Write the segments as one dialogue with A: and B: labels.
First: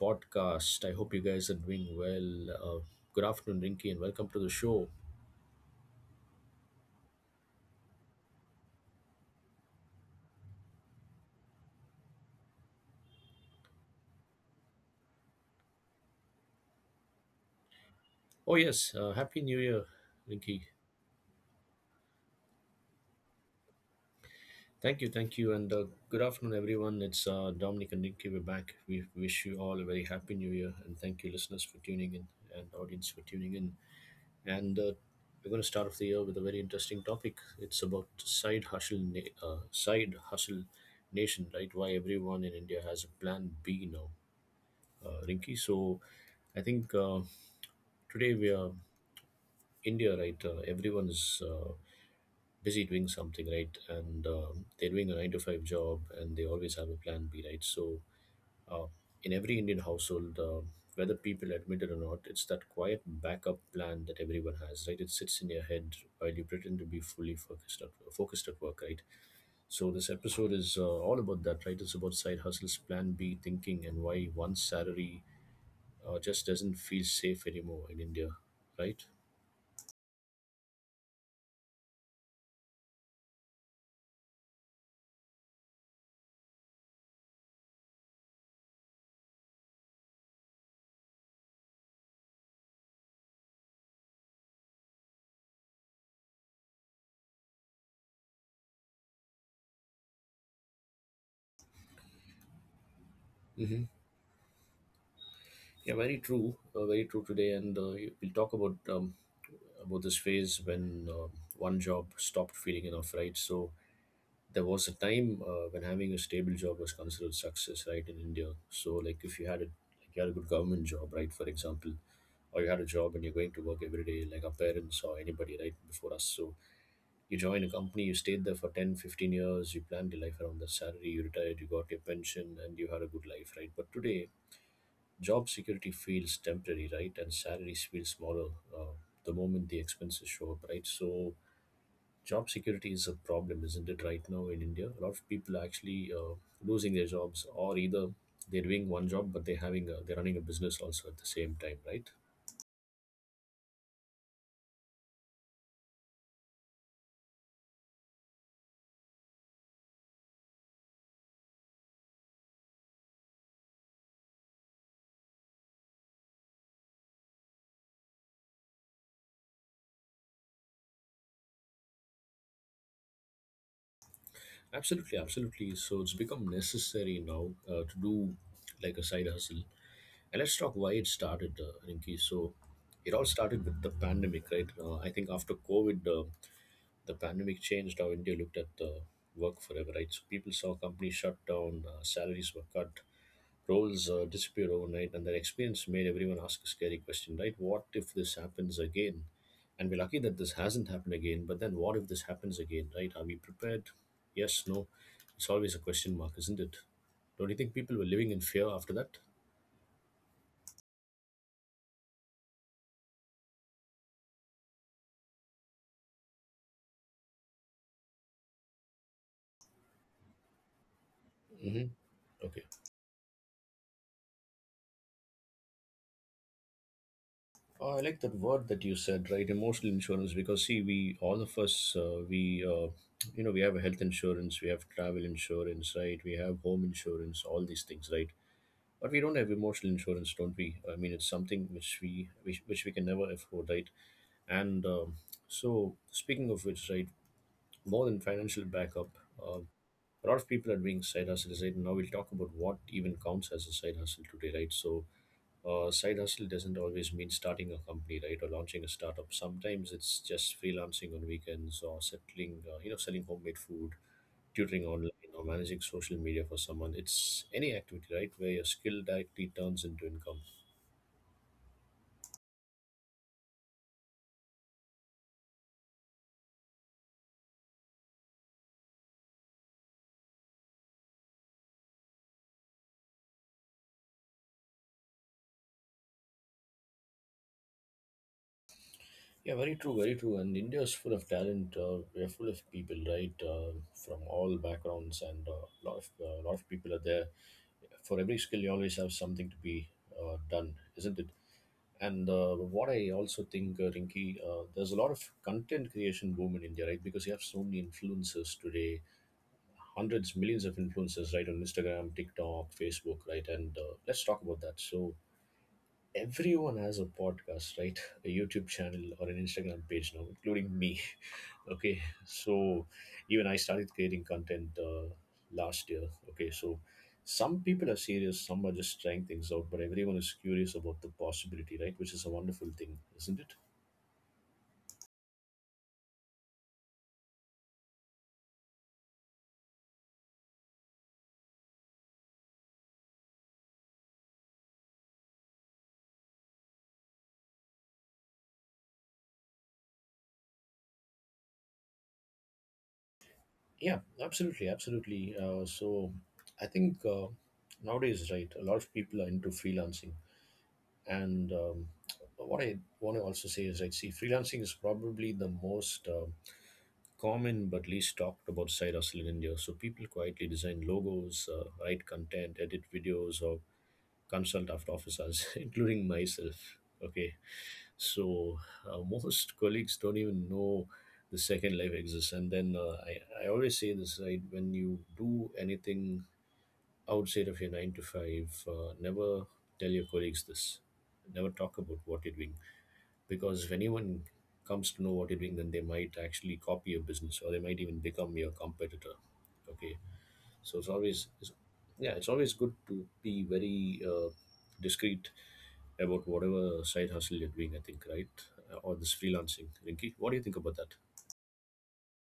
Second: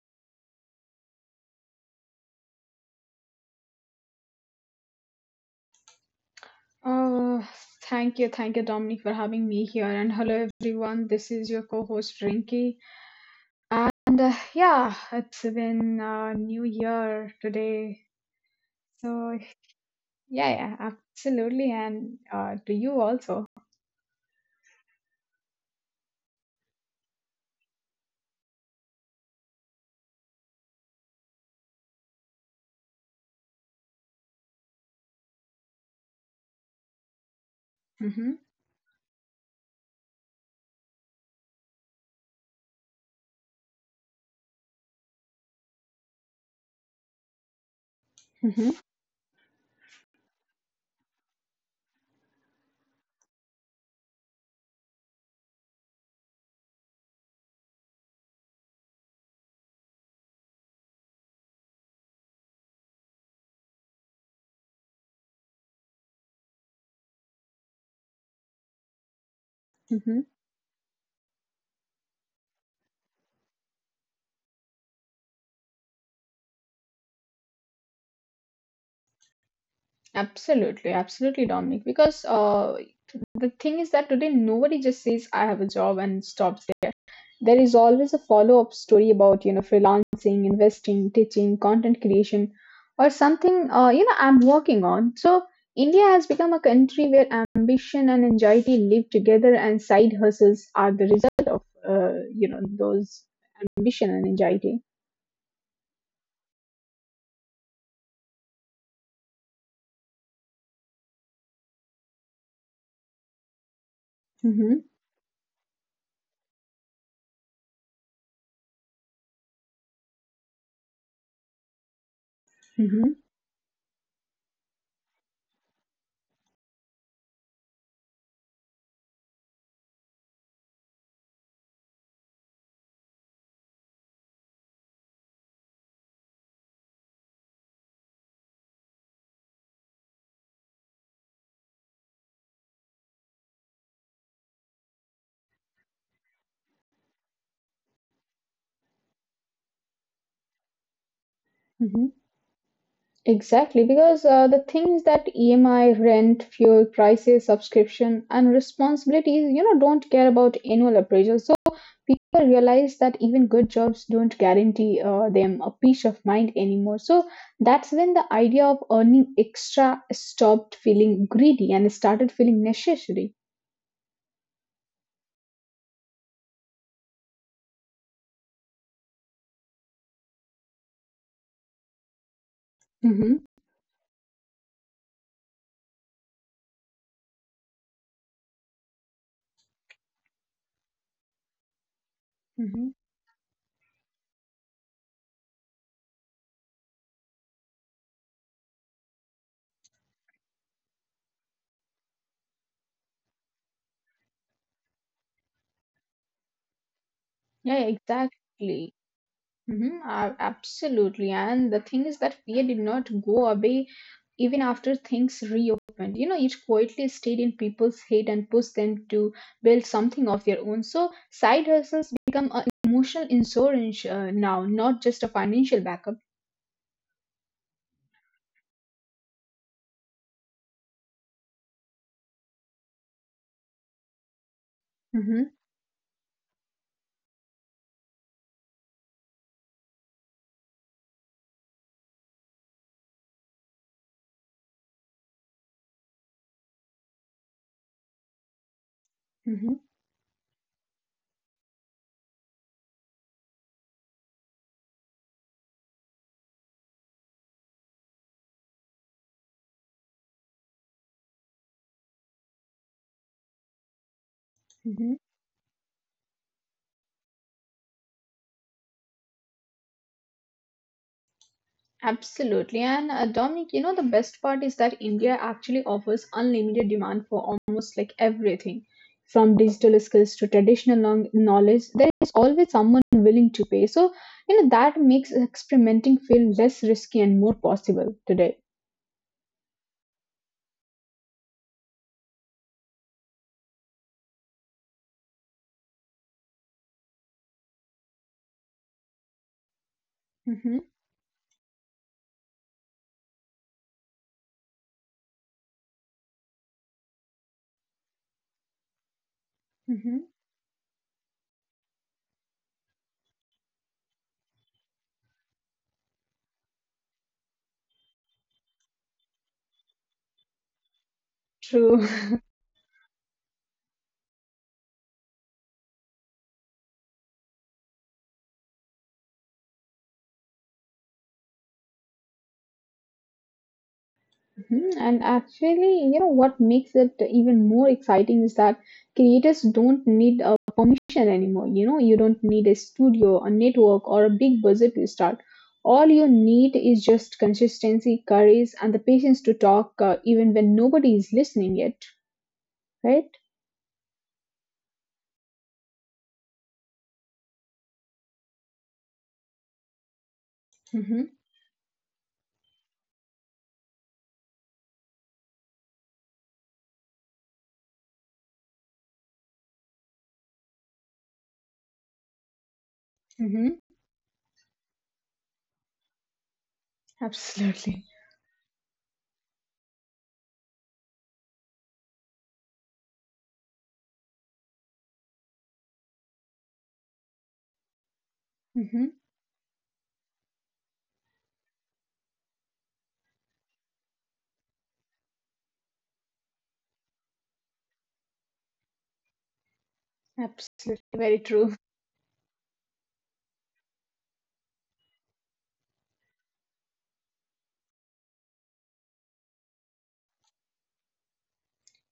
A: Podcast. I hope you guys are doing well. Good afternoon, Rinky, and welcome to the show.
B: Oh, thank you, Dominic, for having me here. And hello, everyone. This is your co host, Rinky. And yeah, it's been New Year today.
A: Oh, yes. Happy New
B: So,
A: Year, Rinky.
B: yeah, yeah, absolutely. And to you also.
A: Thank you. Thank you. And good afternoon, everyone. It's Dominic and Rinky. We're back. We wish you all a very happy New Year. And thank you, listeners, for tuning in and audience for tuning in. And We're going to start off the year with a very interesting topic. It's about side
B: Mm-hmm,
A: hustle, side hustle nation, right? Why everyone in India has a plan B now, Rinky. So I think today we are
B: mm-hmm,
A: India, right? Everyone is busy doing something, right? And they're doing a 9 to 5 job, and they always have a plan B, right? So Uh, in every Indian household, whether people admit it or not, it's that quiet backup plan that everyone has, right? It sits in your head while you pretend to be fully focused at work, right? So this
B: mm-hmm.
A: episode is all about that, right? It's about side hustles, plan B thinking, and why one salary just doesn't feel safe anymore in India, right?
B: Absolutely, absolutely, Dominic. Because the thing is that today nobody just says, I have a job and stops. There is always a follow-up story about, you know, freelancing, investing, teaching, content creation, or something, you know, I'm working on. So India has become a country where ambition and anxiety live together, and side hustles are the result of, you know, those
A: Hmm.
B: ambition and anxiety.
A: Yeah, very true. Very true today, and we'll talk about this phase when one job stopped feeling enough, right? So there was a
B: Hmm.
A: time when having a stable job was considered success, right, in India. So, like, if you had a you had a good government job, right, for example, or you had a job and you're
B: Hmm.
A: going to work every day, like our parents or anybody, right, before us. So, you join a company, you stayed there for 10, 15 years, you planned your life around that salary, you retired, you got your pension, and you had a good life, right? But today, job security feels temporary, right, and salaries feel smaller uh, the moment the expenses show up, right? So, job security is a problem, isn't it, right now in India? A lot of people are actually losing their jobs, or either they're doing one job but they're running a business also at the same time, right?
B: Hmm. Exactly, because the things that EMI, rent, fuel, prices, subscription, and responsibilities, you know, don't care about annual appraisals. People realize that even good jobs don't guarantee them a peace of mind anymore. So that's when the idea of earning extra stopped feeling greedy and started feeling necessary.
A: Absolutely, absolutely. So it's become necessary now to do like a side hustle. And let's talk why it started, Rinki. So it all started
B: Hmm.
A: with the pandemic, right? I think after COVID, the pandemic changed how India looked at work forever, right? So people saw companies shut down, salaries were cut,
B: Hmm.
A: roles disappear overnight, and that experience made everyone ask a scary question, right? What if this happens again? And we're lucky that this hasn't happened again, but then what if this happens again, right? Are we prepared? Yes, no. It's always a question mark, isn't it? Don't you think people
B: Yeah,
A: were living in fear after
B: exactly.
A: that?
B: Mm-hmm, absolutely. And the thing is that fear did not go away even after things reopened. You know, it quietly stayed in people's head and pushed them to build something of their own. So,
A: Hmm.
B: side hustles
A: Okay.
B: become an emotional insurance now, not just a financial backup.
A: Oh, I like that word that you said, right? Emotional insurance, because see, we all of us, we have a health insurance, we have travel
B: Mm-hmm,
A: insurance, right? We have home insurance, all these things, right? But we don't have emotional insurance, don't we? I mean, it's something which we can never afford, right? And so speaking of which, right, more than financial backup, um
B: mm-hmm,
A: a lot of people are doing side hustles, right? And now we'll talk about what even counts as a side hustle today, right? So side hustle doesn't always mean starting a company, right, or launching a startup. Sometimes it's just freelancing on weekends or settling you know, selling homemade food, tutoring online,
B: mm-hmm.
A: or managing social media for someone. It's any activity, right, where your skill directly turns into income.
B: Absolutely. And Dominic, you know, the best part is that India actually offers unlimited demand for almost like everything from digital skills to traditional long- knowledge. There is always someone willing to pay. So, you know, that makes experimenting feel less risky and more possible today.
A: Yeah, very true, very true. And India is full of talent. We are full of people, right, from all backgrounds, and a lot of people are there. For every skill, you always have something to be done,
B: Hmm.
A: isn't it? And what I also think, Rinki, there's a lot of content creation boom in India, right? Because you have so many influencers today, hundreds,
B: Hmm.
A: millions of influencers, right, on Instagram, TikTok, Facebook, right? And let's talk about that. So everyone has a podcast, right? A YouTube channel or an Instagram page now, including me, okay?
B: True.
A: So even I started creating content last year. Okay, so some people are serious, some are just trying things out, but everyone is curious about the possibility, right, which is a wonderful thing, isn't it?
B: Hmm. And actually, you know what makes it even more exciting is that creators don't need a permission anymore. You know, you don't need a studio, a network, or a big budget to start. All you need is just consistency, courage, and the patience to talk, even when nobody is listening yet, right?
A: Yeah, absolutely, absolutely. So I think nowadays, right, a lot of people are into freelancing. And
B: Mm-hmm.
A: what I want to also say is, I see freelancing is probably the most common but least talked about side hustle in India. So people quietly design logos, write content, edit videos, or
B: Mm-hmm.
A: consult after office hours, including myself. Okay,
B: Absolutely.
A: so most colleagues don't even know the second life exists. And then I always say this, right, when you do anything outside of your 9 to 5,
B: Mm-hmm.
A: never tell your colleagues this. Never talk about what you're doing, because if anyone comes to know what you're doing, then they might actually copy your business, or they might even become your competitor. Okay, so
B: Absolutely. Very true.
A: yeah, it's always good to be very discreet about whatever side hustle you're doing, I think, right? Or this freelancing, Rinky. What do you think about that?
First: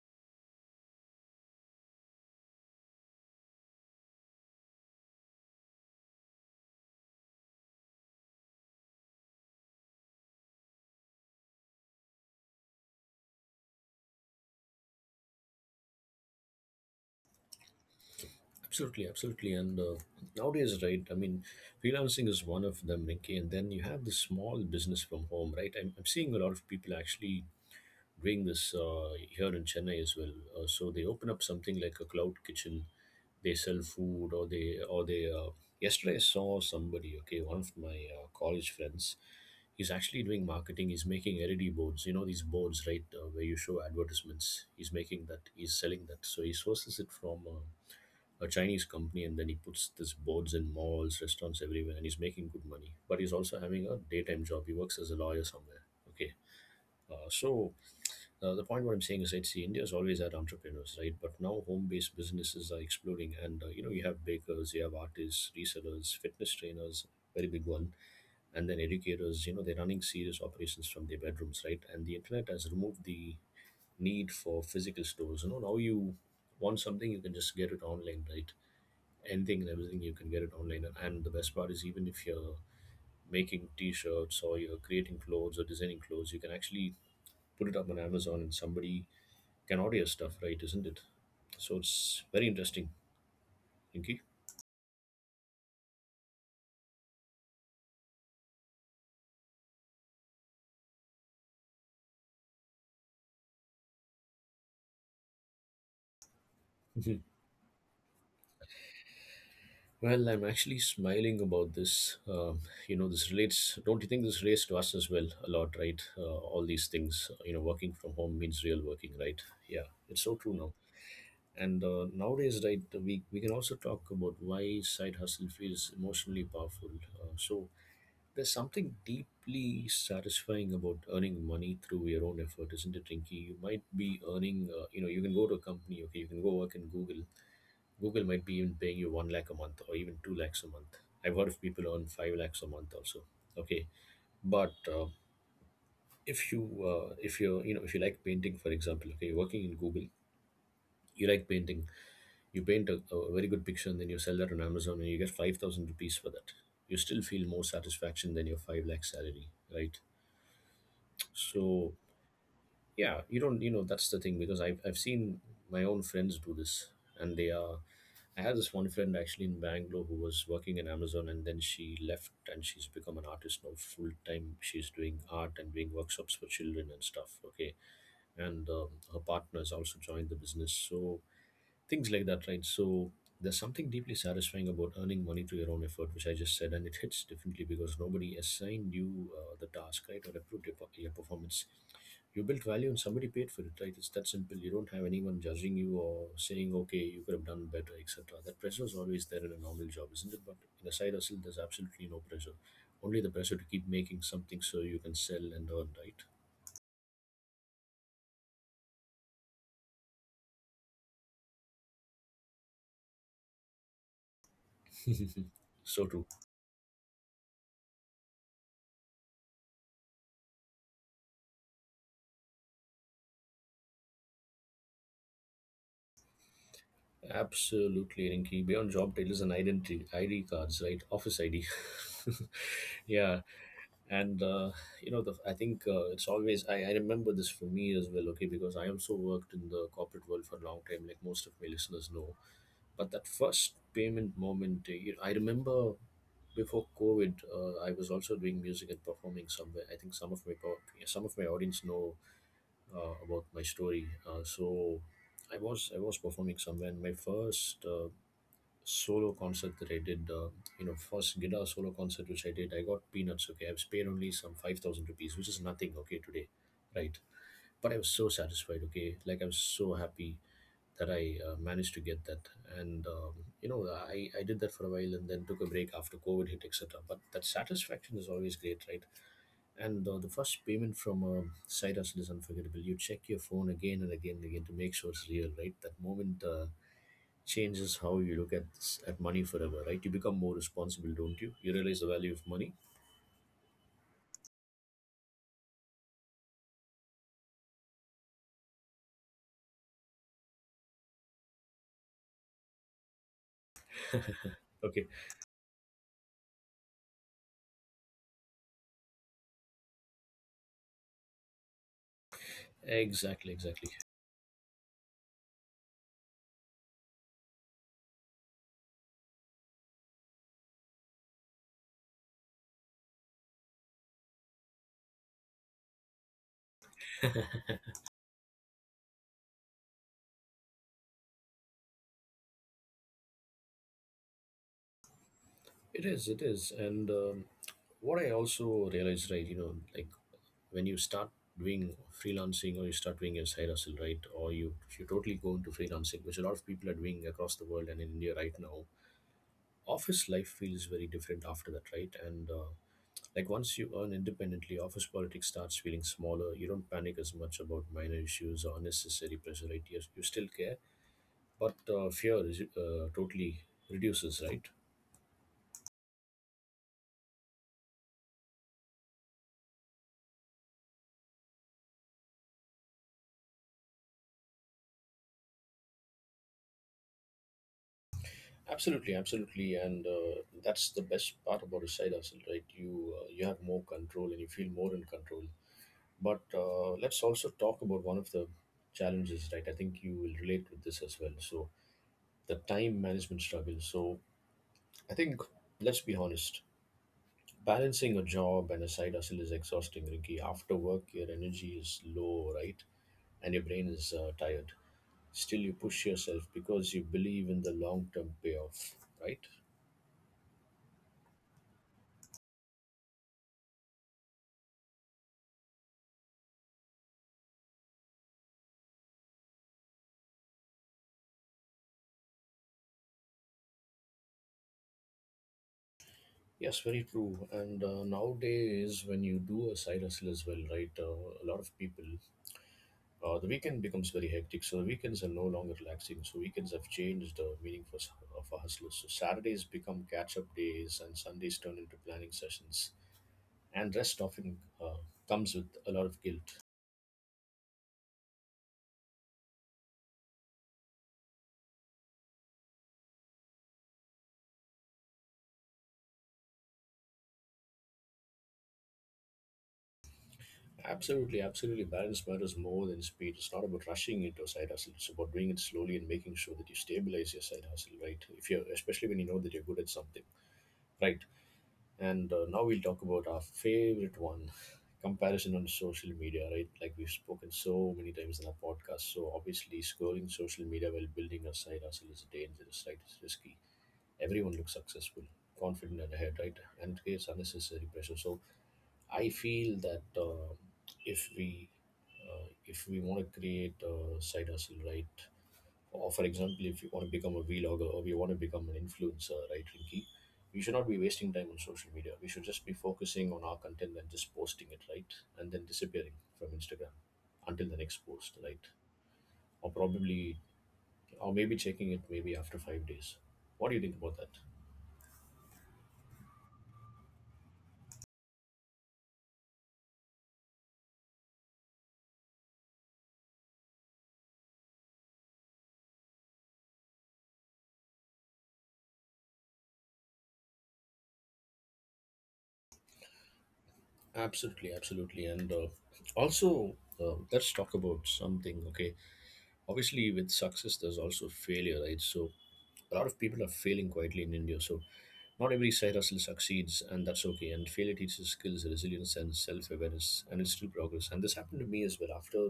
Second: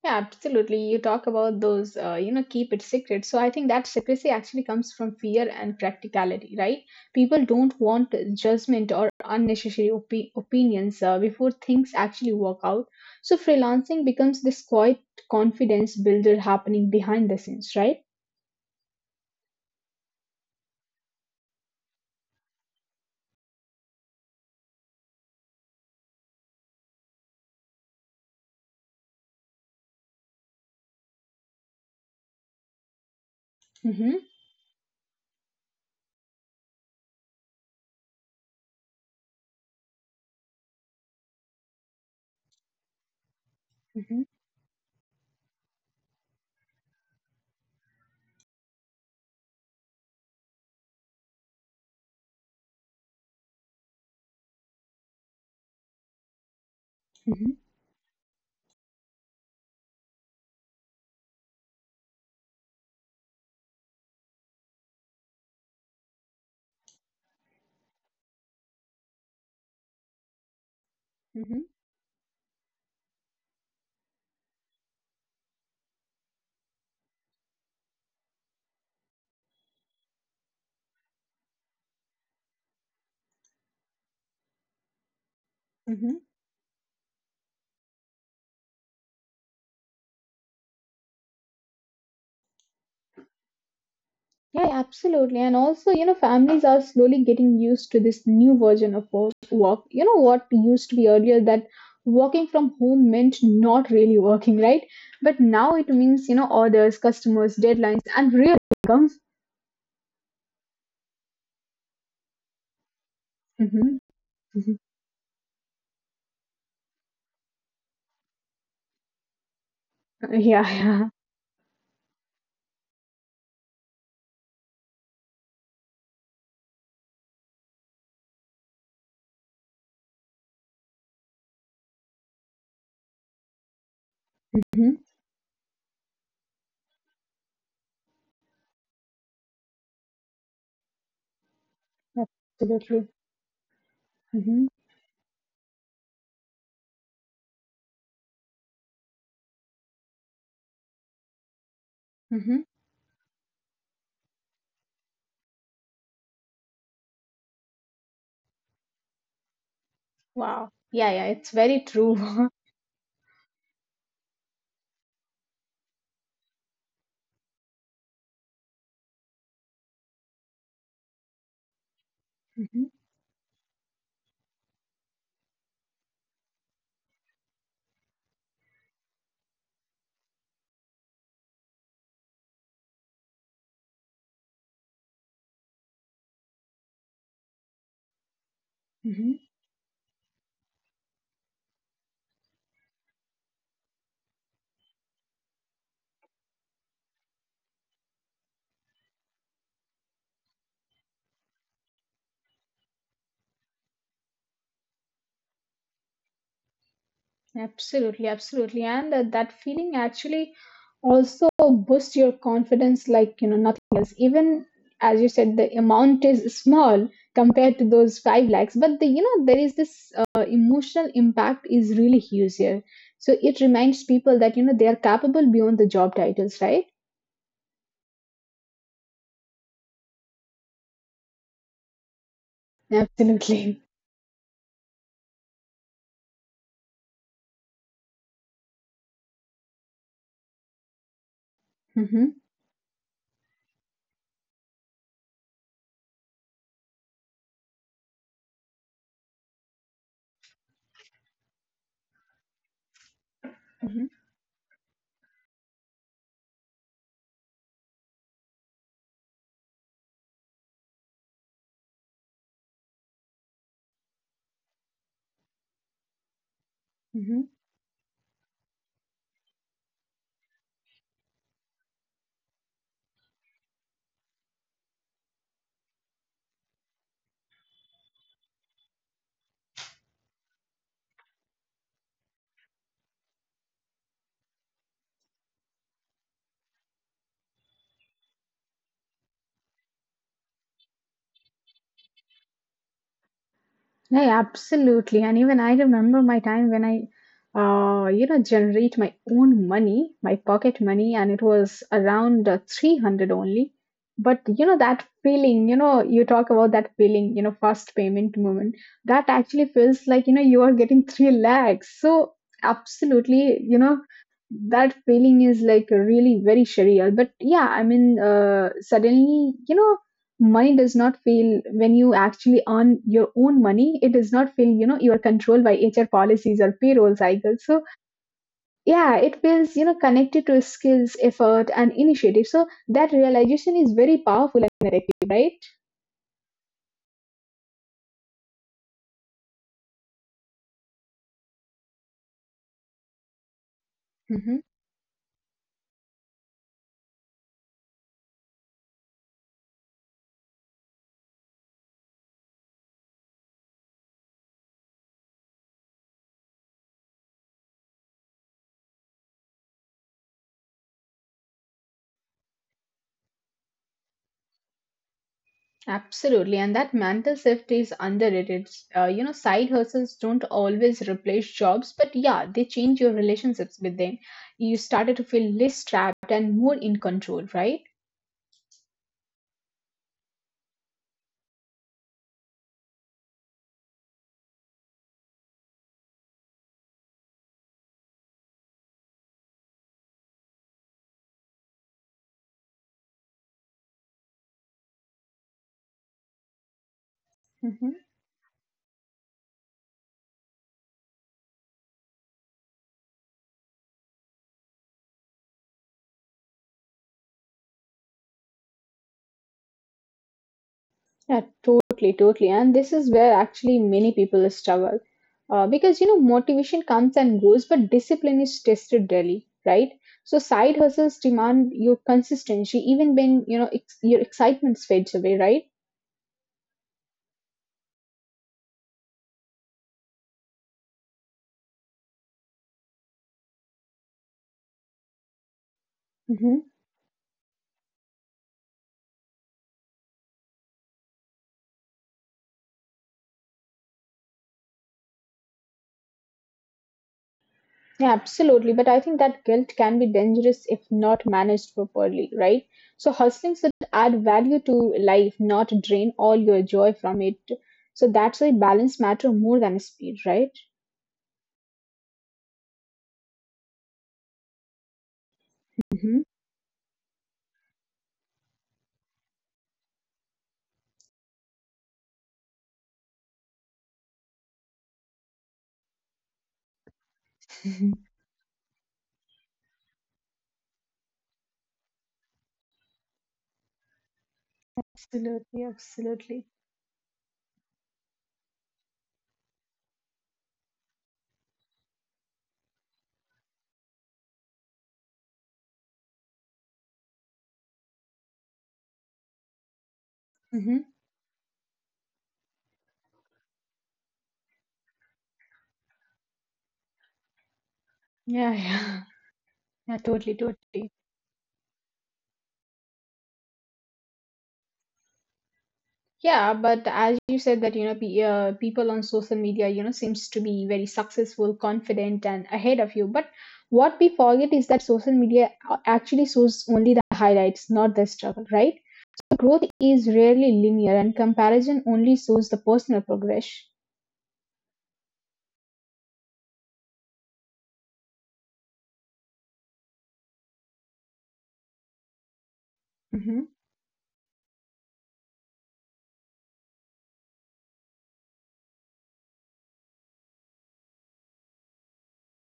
B: Yeah, absolutely. You talk about those, you know, keep it secret. So I think that secrecy actually comes from fear and practicality, right? People don't want judgment or unnecessary opinions before things actually work out. So freelancing becomes this quiet confidence builder happening behind the scenes, right?
A: Absolutely, absolutely. And nowadays, right, I mean, freelancing is one of them, Rinky. And then you have the small business from home, right? I'm seeing a lot of people actually doing this here in Chennai as well. So they open up something like a cloud kitchen. They sell
B: Mm-hmm,
A: food, yesterday I saw somebody, okay, one of my college friends, he's actually doing marketing. He's making LED boards, you know, these boards, right, where you show
B: mm-hmm,
A: advertisements. He's making that, he's selling that. So he sources it from, a Chinese company, and then he puts this boards in malls, restaurants everywhere, and he's making good money. But he's also having a daytime job. He works as a lawyer somewhere. Okay. Uh,
B: mm-hmm,
A: so the point what I'm saying is, right, see, India's always had entrepreneurs, right? But now home-based businesses are exploding, and you know, you have bakers, you have artists, resellers, fitness trainers, very big one, and then educators. You know, they're running serious operations from their bedrooms,
B: mm-hmm.
A: right? And the internet has removed the need for physical stores. You know, now you want something, you can just get it online, right? Anything and everything, you can get it online. And the best part is, even if you're making t-shirts, or you're creating clothes, or designing
B: Mm-hmm.
A: clothes, you can actually put it up on Amazon and somebody can order your stuff, right, isn't it? So it's very interesting, Inky.
B: Yeah, absolutely. And also, you know, families are slowly getting used to this new version of work. You know, what used to be earlier that working from home meant not really working, right? But now it means, you know, orders,
A: Mhm.
B: customers, deadlines, and real income.
A: Well, I'm actually smiling about this, you know, this
B: Hmm.
A: relates, don't you think this relates to
B: Hmm.
A: us as well a lot, right? All these things, you know, working from home means real working, right? Yeah, it's so true now.
B: Yeah, yeah.
A: And nowadays, right, we can also talk about why side hustle feels emotionally powerful. So there's something deeply satisfying about earning money through your own effort, isn't it, Rinky? You might be earning, you know,
B: Hmm.
A: you can go to a company, okay, you can go work in Google. Google might be even paying you one lakh a month or even two lakhs a month. I've heard of people earn five lakhs a month
B: Absolutely.
A: also. Okay, but
B: Hmm.
A: if you if you, you know, if you like painting, for example, okay, you're working in Google, you like painting. You
B: Hmm.
A: paint a very good picture, and then you sell that on Amazon and you get 5,000 rupees for that. You still feel more satisfaction than your 5 lakh salary, right?
B: Wow. Yeah, yeah. It's
A: So,
B: very true.
A: yeah, you don't, you know, that's the thing, because I've seen my own friends do this, and they are. I had this one friend actually in Bangalore who was working in Amazon, and then she left and she's
B: Hmm.
A: become an artist now full time. She's doing art and doing workshops for children and stuff. Okay. And her partner has also joined the business. So, things like that, right? So there's something deeply satisfying about earning money through your own effort, which I just said, and it hits differently because nobody assigned you
B: Hmm.
A: the task, right, or approved your performance. You built value and somebody paid for it, right? It's that simple. You don't have anyone judging you or saying, okay, you could have done better, etc. That pressure is always there in a normal job, isn't it? But in a side hustle, there's absolutely no pressure. Only the pressure to keep making something so you can sell and earn, right?
B: Absolutely, absolutely. And that feeling actually also boosts your confidence like, you know, nothing else. Even as you said, the
A: So true.
B: amount is small compared to those 5 lakhs, but the, you know, there is this emotional impact is really huge here. So it reminds people that, you know, they are capable beyond the job titles, right?
A: Absolutely, Rinky. Beyond job titles and identity ID cards, right? Office ID. Yeah,
B: Absolutely.
A: and you know, I think it's always I remember this for me as well. Okay, because I also worked in the corporate world for a long time, like most of my listeners know.
B: Mm-hmm,
A: But that first payment moment, you I remember before COVID, I was also doing music and performing somewhere. I think some of my audience know about my
B: mm-hmm,
A: story. So I was performing somewhere, and my first solo concert that I did, you know, first guitar solo concert which I did, I got peanuts. Okay, I have paid only some 5,000 rupees, which is nothing. Okay, today, right?
B: mm-hmm.
A: But I was so satisfied. Okay, like I was so happy that I managed to get that, and you know, I did that for a while, and then took a break after COVID hit, etc. But that satisfaction is always great, right? And the first payment from a side hustle is unforgettable. You check your phone again and again and again to make sure it's real, right? That moment. Changes how you look at at money forever, right? You become more responsible, don't you? You realize the value of money.
B: Yeah, yeah, absolutely. And even I remember my time when you know, generate my own money, my pocket money, and it was around 300 only. But you know, that
A: Okay,
B: feeling, you know, you talk about that feeling, you know, first payment moment, that actually feels like, you know, you are getting 3 lakhs. So absolutely,
A: exactly,
B: you know,
A: exactly.
B: that feeling is like really very surreal, but yeah, I mean, suddenly you know money does not feel, when you actually earn your own money, it does not feel you know you are controlled by HR policies or payroll cycles. So yeah, it feels you know connected to skills, effort and initiative. So that realization is very powerful and effective, right?
A: It is, it is. And What I also realized, right? You know, like when you start doing freelancing or you start doing your side hustle, right? Or you if you totally go into freelancing, which a lot of people are doing across the world and in India right now. Office life feels very different after that, right? And Like once you earn independently, office politics starts feeling smaller. You don't panic as much about minor issues or unnecessary pressure, right? You still care, but fear is, totally reduces, right?
B: Absolutely, and that mental shift is underrated. You know, side hustles don't always replace jobs, but yeah, they change your relationships with them. You started to feel less trapped and more in control, right?
A: Absolutely, absolutely, and that's the best part about a side hustle, right? You have more control and you feel more in control. But let's also talk about one of the challenges, right? I think you will relate with this as well. So the time management struggle. So I think let's be honest.
B: Mhm.
A: Balancing a job and a side hustle is exhausting, Ricky. After work, your energy is low, right? And your brain is tired. Still, you push yourself because you believe in the long term payoff, right?
B: Yeah, totally, totally. And this is where actually many people struggle. Because, you know, motivation comes and goes, but discipline is tested daily, right? So side hustles demand your consistency, even when, you know, your excitement fades away, right?
A: Yes, very true. And nowadays, when you do a side hustle as well, right? A lot of people, the weekend becomes very hectic. So, the weekends are no longer relaxing. So,
B: Hmm.
A: weekends have changed the meaning for hustlers. So, Saturdays become catch up days, and Sundays turn into planning sessions and rest often uh, comes with a lot of guilt.
B: Yeah, absolutely. But I think that guilt can be dangerous if not managed properly, right? So hustling should add value to life, not drain all your joy from it. So that's why balance matter more than speed, right?
A: Absolutely, absolutely. Balance matters more than speed. It's not about rushing into a side hustle. It's about doing it slowly and
B: Hmm.
A: making sure that you stabilize your side hustle, right? If you're, especially when you know that you're good at something, right? And now we'll talk about our favorite one, comparison on social media, right? Like we've spoken so many times in our podcast. So obviously, scrolling social media while building a side hustle is dangerous, right? It's risky. Everyone looks successful,
B: Absolutely,
A: confident, and ahead,
B: absolutely.
A: right? And it creates unnecessary pressure. So I feel that if we if we want to create a side hustle, right? Or for example, if you want to become a vlogger or we want to become an influencer, right, Rinky? We should not
B: Hmm.
A: be wasting time on social media. We should just be focusing on our content and just posting it, right? And then disappearing from Instagram until the next post,
B: Yeah,
A: right?
B: yeah,
A: Or
B: yeah, totally,
A: probably,
B: totally.
A: or maybe checking it maybe after five days. What do you think about that?
B: Yeah, but as you said that, you know, pe people on social media, you know, seems to be very successful, confident, and ahead of you. But what we forget is that social media actually shows only the highlights, not the struggle, right? So growth is rarely linear, and comparison only shows the personal progress.
A: Absolutely, absolutely. And also, let's talk about something, okay? Obviously with success there's also failure, right? So a lot of people
B: Mm-hmm,
A: are failing quietly in India. So not every side hustle succeeds, and that's okay, and failure teaches skills, resilience, and self-awareness, and it's still progress. And this happened to me as well. after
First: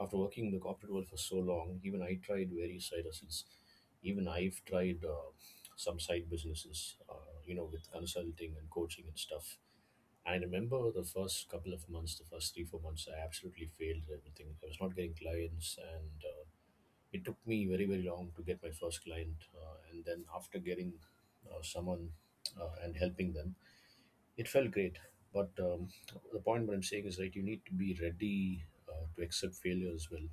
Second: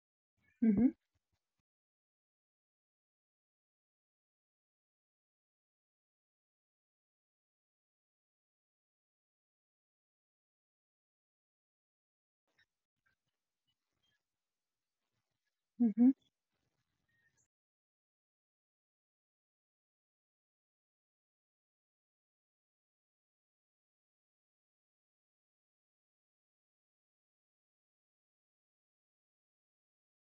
A: after working in the corporate world for so long, even I tried various side hustles, even I've tried some side businesses, you know, with consulting and coaching and stuff. And I remember the first couple of months, the first 3 4 months I absolutely failed at everything. I was not getting clients,
B: mm-hmm.
A: and it took me very very long to get my first client, and then after getting someone and helping them, it felt great. But the point what I'm saying is, right, you need to be ready to accept failure as well.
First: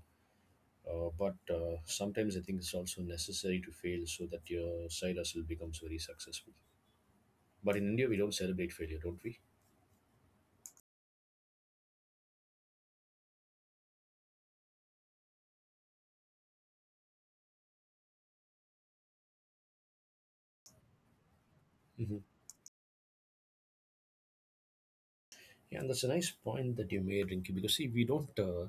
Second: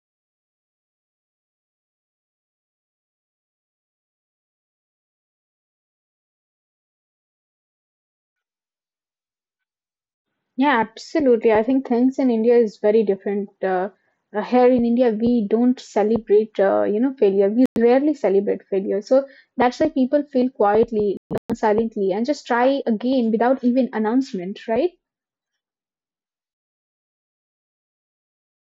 A: But sometimes I think it's also necessary to fail so that your side hustle becomes very successful. But in India we don't celebrate failure, don't we?
B: Yeah, absolutely. I think things in India is very different. Here in India, we don't celebrate, you know, failure. We rarely celebrate failure. So that's why people fail quietly, learn
A: Hmm.
B: silently, and just try again without even announcement, right?
A: Yeah, and that's a nice point that you made, Rinky. Because see, we don't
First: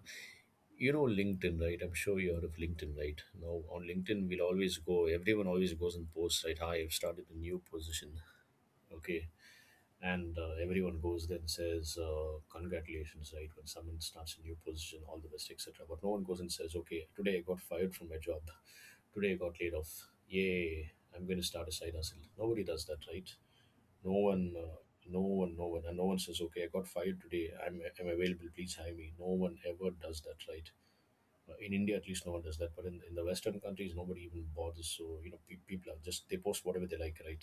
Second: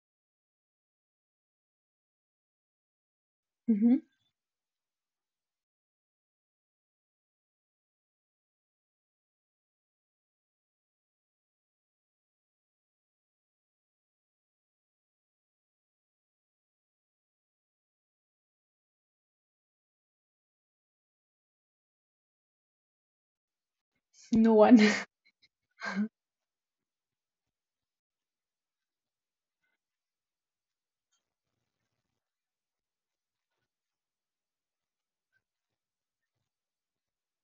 A: you know, LinkedIn, right? I'm sure you heard of LinkedIn, right? Now on
B: Hmm.
A: LinkedIn, we'll always go everyone always goes and posts, right? Hi, I've started a new position. Okay. And everyone goes there and says congratulations, right, when someone starts a new position, all the best, etc. But no one goes and says, okay, today I got fired from my job, today I got laid off, yay, I'm going to start a side hustle. Nobody does that, right? no one
B: No
A: uh,
B: one.
A: no one, and no one says, okay, I got fired today, I'm available, please hire me. No one ever does that, right? In India at least no one does that, but in the Western countries nobody even bothers. So you know people are just, they post whatever they like, right?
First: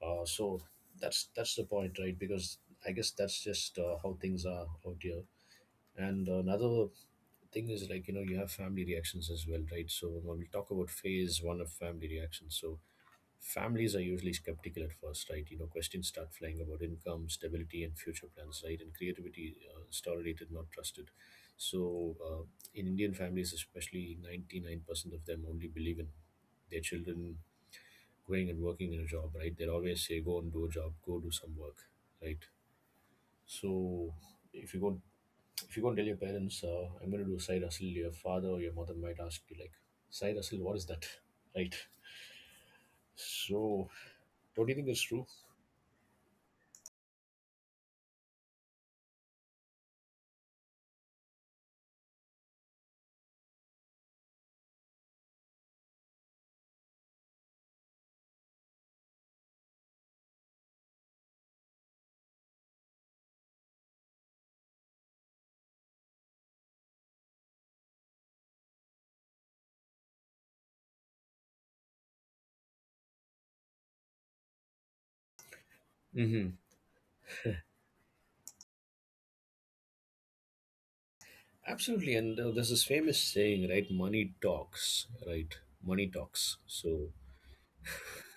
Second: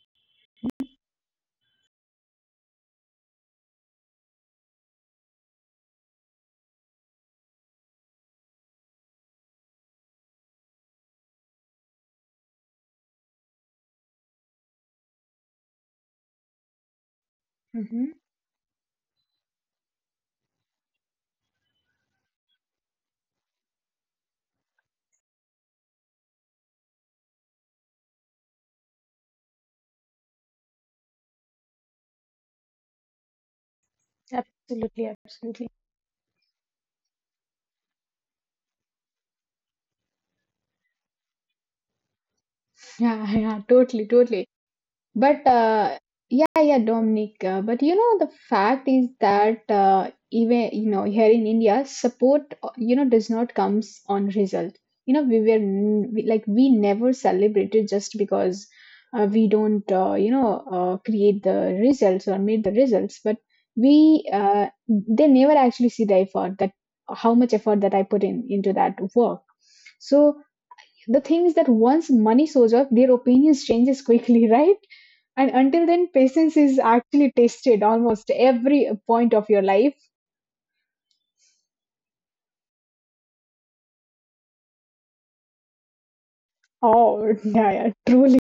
A: So that's the point, right? Because I guess that's just how things are out here. And another thing is, like, you know, you have family reactions as well, right? So when we talk about phase one of family reactions, so families are usually skeptical at first, right? You know, questions start flying about income, stability, and
B: Hmm.
A: future plans, right? And creativity is tolerated, not trusted. So, in Indian families, especially, 99% of them only believe in their children going and working in a job, right? They always say, "Go and do a job, go do some work," right? So, if you go,
B: Absolutely, absolutely.
A: if you go and tell your parents, "I'm going to do side hustle," your father or your mother might ask you, like, "Side hustle, what is that?" Right?
B: Yeah, yeah,
A: So,
B: totally, totally.
A: don't you think it's true?
B: But yeah, yeah, Dominic. But you know, the fact is that even you know here in India, support you know does not comes on result. You know, we were like we never celebrated just because we don't you know create the results or meet the results. But we they never actually see the effort that how much effort that I put in into that work. So the thing is that once money shows up, their opinions changes quickly, right? And until then, patience is actually tested almost every point of your life.
A: Absolutely, and there's this famous saying, right? Money talks, right? Money talks. So,
B: Oh, yeah, yeah, truly.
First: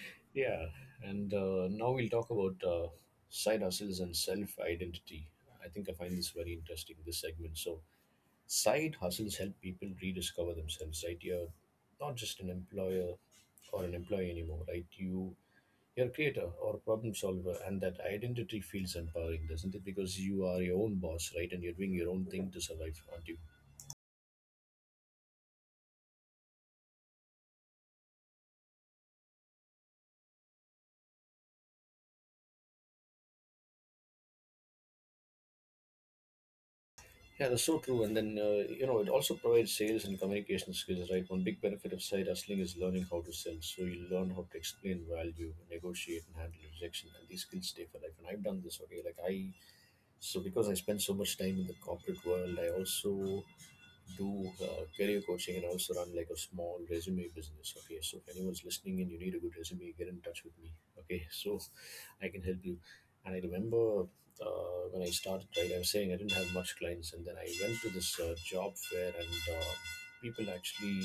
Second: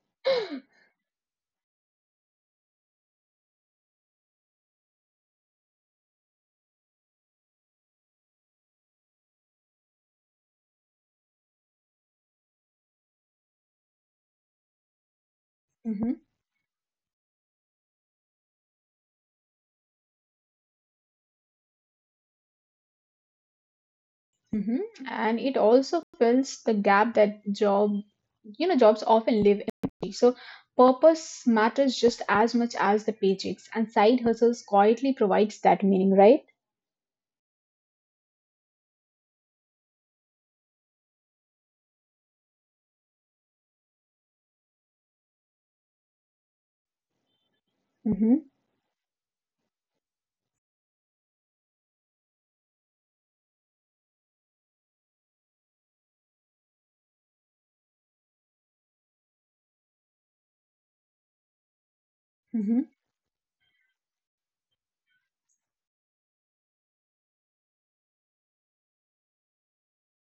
A: yeah, and now we'll talk about side hustles and self identity. I think I find this very interesting, this segment. So, side hustles help people rediscover themselves, right? You're not just an employer or an employee anymore, right? You're a
B: Mhm.
A: creator or a problem solver, and that identity feels empowering, doesn't it? Because you are your own boss, right? And you're doing your own thing to survive, aren't you?
B: Mhm. And it also fills the gap that job, you know, jobs often live empty. So purpose matters just as much as the paychecks, and side hustles quietly provides that meaning, right?
A: Yeah, that's so true. And then, you know, it also provides sales and communication skills, right? One big benefit of side hustling is learning how to sell. So you learn how to explain value, negotiate, and handle rejection. And these skills stay for life. And I've done this
B: Mm-hmm,
A: already. So because I spend so much time in the corporate world, I also do career coaching and also run like a small resume business. Okay, so if anyone's listening and you need a good resume, get in touch with me. Okay, so I can help you. And
B: mm-hmm,
A: I remember when I started, right, I was saying I didn't have much clients, and then I went to this job fair, and people actually,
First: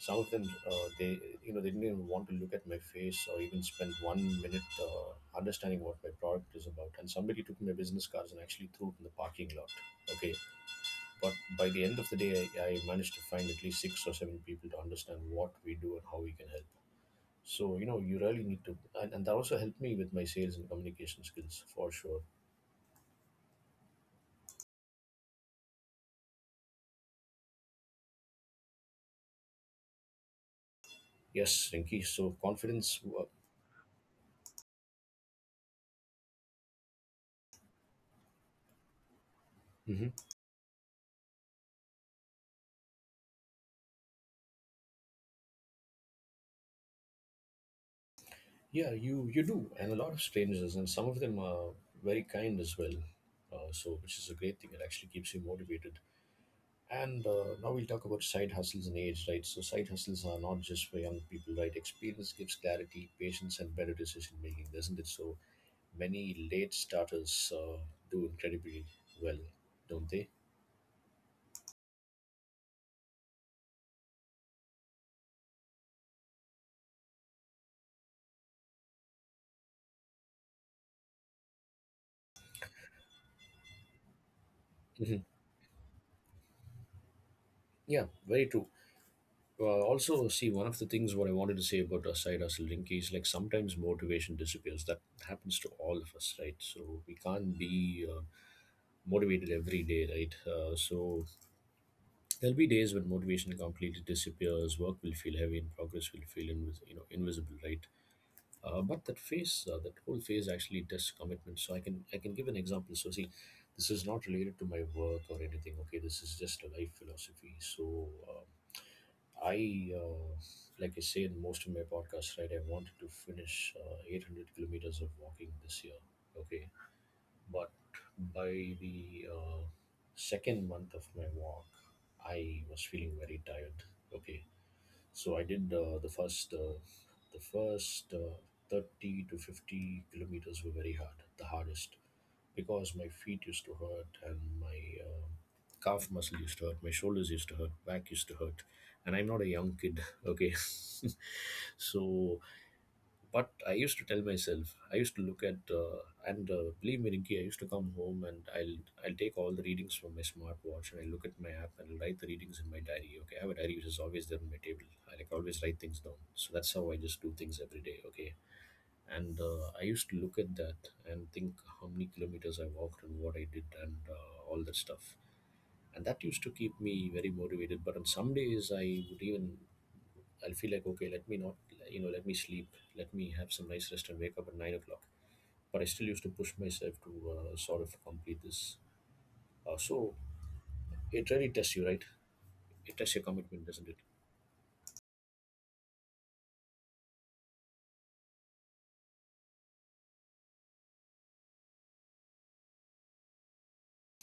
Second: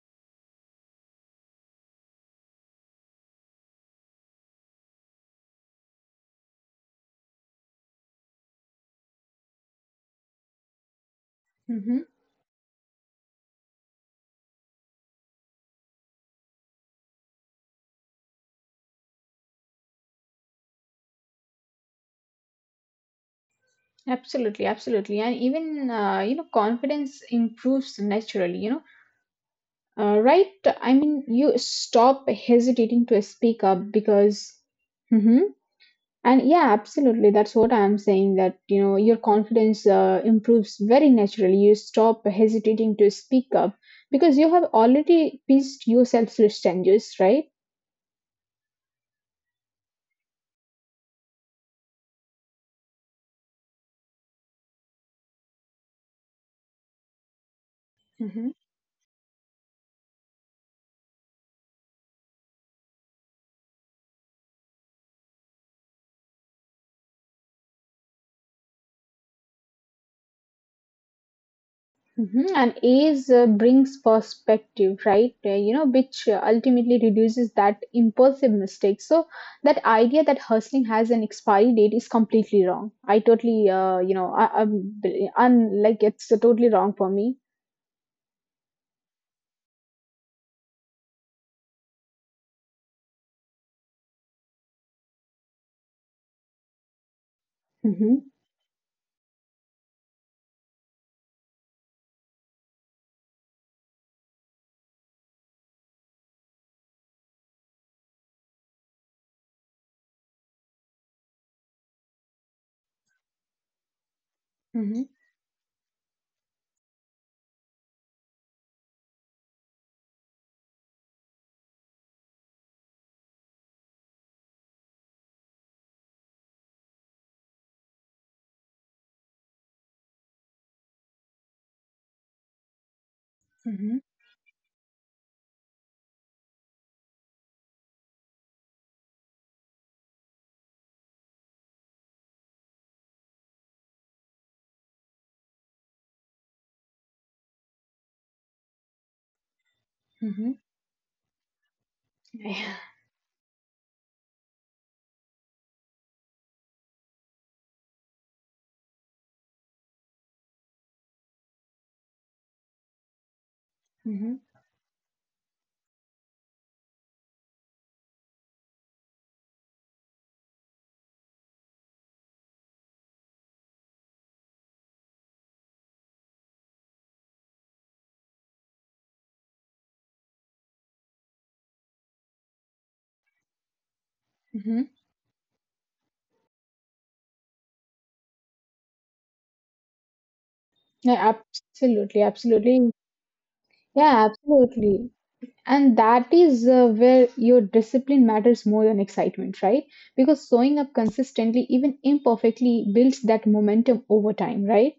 A: some of them, uh, they you know they didn't even want to look at my face or even spend 1 minute understanding what my product is about. And somebody took my business cards and actually threw it in the parking lot. Okay, but by the end of
B: mm-hmm.
A: the day, I managed to find at least 6 or 7 people to understand what we do and how we can help. So, you know, you really need to, and that also helped me with my sales and communication skills for sure.
B: Absolutely, absolutely. And even, you know, confidence improves naturally, you know, right? I mean,
A: Yes,
B: you
A: Rinki. So,
B: stop
A: confidence.
B: hesitating to speak up because, Mhm. And yeah, absolutely. That's what I'm saying that, you know, your confidence
A: Mhm.
B: improves very naturally. You stop hesitating to speak up because you have already pieced yourself to strangers, right?
A: Yeah, you do, and a lot of strangers, and some of them are very kind as well. So, which is a great thing. It actually keeps you motivated. And now we'll talk about
B: Hmm.
A: side hustles and age, right? So, side hustles are not just for young people, right? Experience gives clarity, patience, and better decision making, doesn't it? So, many late starters do incredibly well, don't they?
B: Hmm. And age brings perspective, right? You know, which ultimately reduces that impulsive mistake. So that idea that hustling has an expiry date is completely wrong. I totally, you know, I'm
A: hmm
B: like it's totally wrong for me.
A: Yeah, very true. Also, see, one of the things what I wanted to say about our side hustle Linky is like sometimes motivation disappears. That happens to all of us, right? So we can't
B: Hmm.
A: be motivated every day, right? So there'll be days when motivation completely disappears. Work will feel heavy, and progress will feel invisible, right? But that whole phase actually tests commitment. So I can give an example. So see, this is not
B: Hmm.
A: related to my work or anything. Okay, this is just a life philosophy. So I, uh, like I say in most of my podcasts, right? I wanted to finish 800 kilometers of walking this year. Okay, but by the second month of my walk, I was feeling
B: Hmm.
A: very tired. Okay, so I did the first 30 to 50 kilometers were very hard, the hardest because my feet used to hurt and my um calf muscle used to hurt, my shoulders used to hurt, back used to hurt, and I'm not a young
B: Hmm.
A: kid. Okay,
B: Yeah.
A: so but I used to tell myself, I used to look at, and believe me, Rinki, I used to come home and I'll take all the readings from my smartwatch and I look at my app and I'll write the readings in my diary. Okay, I have a
B: Hmm.
A: diary which is always there on my table. I like always write things down. So that's how I just do things every day. Okay, and I used to look at that and think how many kilometers I walked and what I did and all that stuff, and that used to keep me very motivated. But on some days I would even I'll feel like, okay, let me not, you know, let me sleep, let me have some nice rest
B: Hmm.
A: and wake up at 9 o'clock. But I still used to push myself to sort of complete this. So
B: Yeah,
A: it
B: absolutely,
A: really tests you, right?
B: absolutely.
A: It tests your
B: Yeah,
A: commitment, doesn't it?
B: absolutely. And that is where your discipline matters more than excitement, right? Because showing up consistently, even imperfectly, builds that momentum over time, right?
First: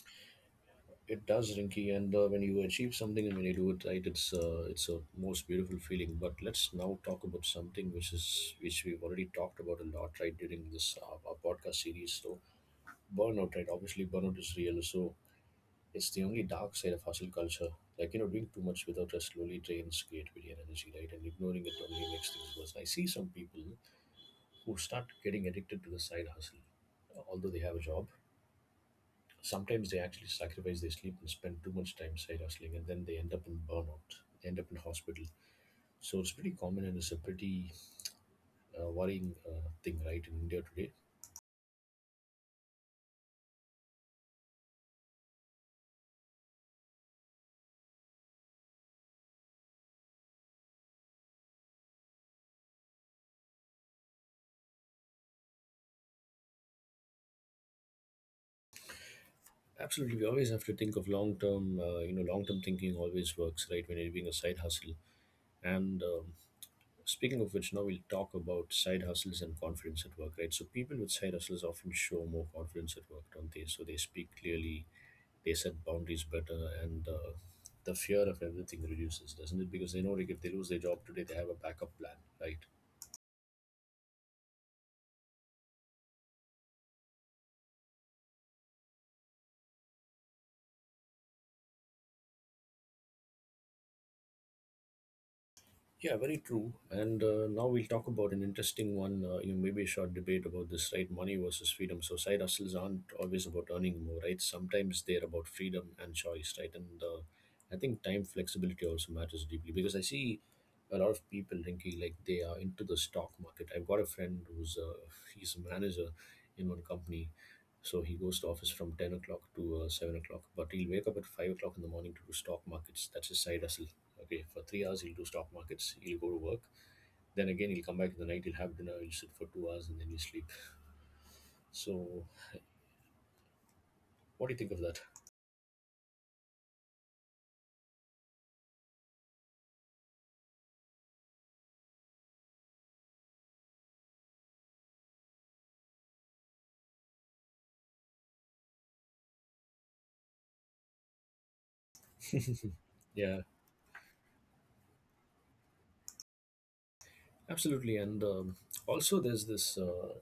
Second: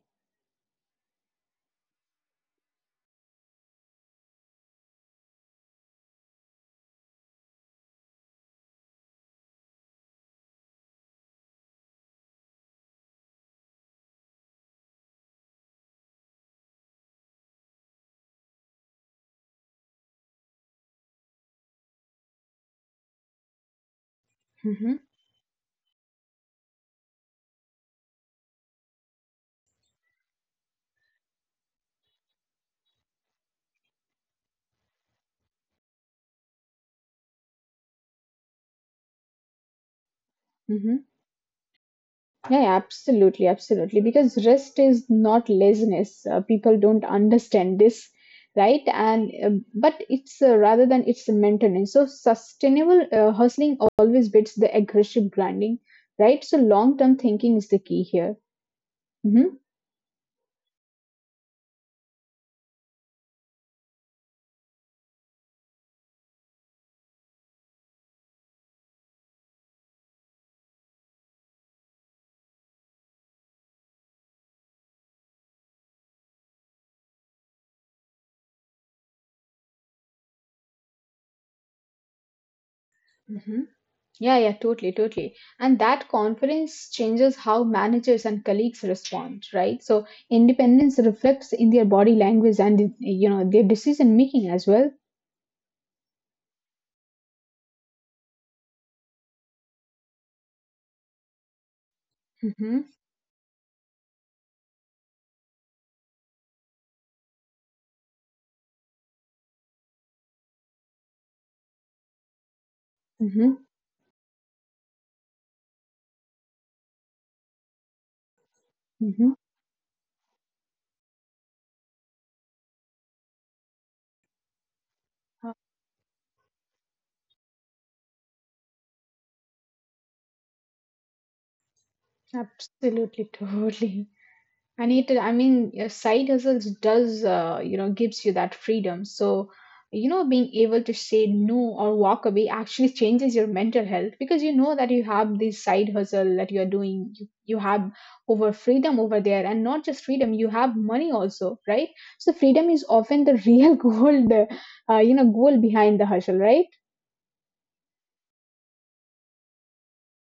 A: It does, Rinky. And when you achieve something and when you do it right, it's a most beautiful feeling. But let's now talk about something which is which we've already talked about a lot, right, during this our podcast series. So burnout, right? Obviously burnout is real. So it's the only dark side of hustle culture. Like you know, doing too much without rest slowly drains creativity and energy, right? And ignoring it only makes things worse. I see some people who
B: Mm-hmm.
A: start getting addicted to the side hustle, although they have a job. Sometimes they actually sacrifice their sleep and spend too much time side hustling, and then they end up in burnout, they end up in hospital. So it's pretty common, and it's a pretty worrying thing, right, in India today.
B: Yeah, yeah, absolutely, absolutely. Because rest is not laziness. People don't understand this, right? And but it's rather than it's a maintenance. So sustainable hustling always beats the aggressive grinding, right? So long term thinking is the key here. Hmm.
A: Absolutely. We always have to think of long term, you know, long term thinking always works, right, when you're doing a side hustle. And speaking of which, now we'll talk about side hustles and confidence at work, right? So people with side hustles often show more confidence at work, don't they? So they speak clearly, they set boundaries better, and the fear of everything reduces, doesn't it, because they know, like, if they lose their job today, they have a backup plan, right?
B: Hmm. Yeah, yeah, totally, totally. And that confidence changes how managers and colleagues respond, right? So independence reflects in their body language and you know their decision making as well.
A: Yeah, very true. And now we'll talk about an interesting one, you know, maybe a short debate about this, right? Money versus freedom. So side hustles
B: Hmm.
A: aren't always about earning more, right? Sometimes they're about freedom and choice, right? And I think time flexibility also matters deeply, because I see a lot of people thinking like they are into the stock
B: Mm-hmm.
A: market. I've got a friend who's he's a manager in one company. So he goes to office from 10 o'clock to 7 o'clock, but he'll wake up at 5 o'clock in the morning to do stock markets. That's his side hustle. Okay, for 3 hours he'll do
B: Uh,
A: stock markets, he'll go to work. Then again, he'll come back in the night, he'll have dinner, he'll sit for 2 hours, and then he'll sleep. So,
B: Absolutely, totally.
A: what do you think of
B: And
A: that?
B: it, I mean, your side hustle does, you know, gives you that freedom. So, you know, being able to say no or walk away actually changes your mental health because you know that you have this side hustle that you're doing. You have over freedom over there, and not just freedom, you have money also, right? So, freedom is often the
A: Yeah,
B: real goal, the, you know, goal behind the hustle, right?
A: absolutely. And also, there's this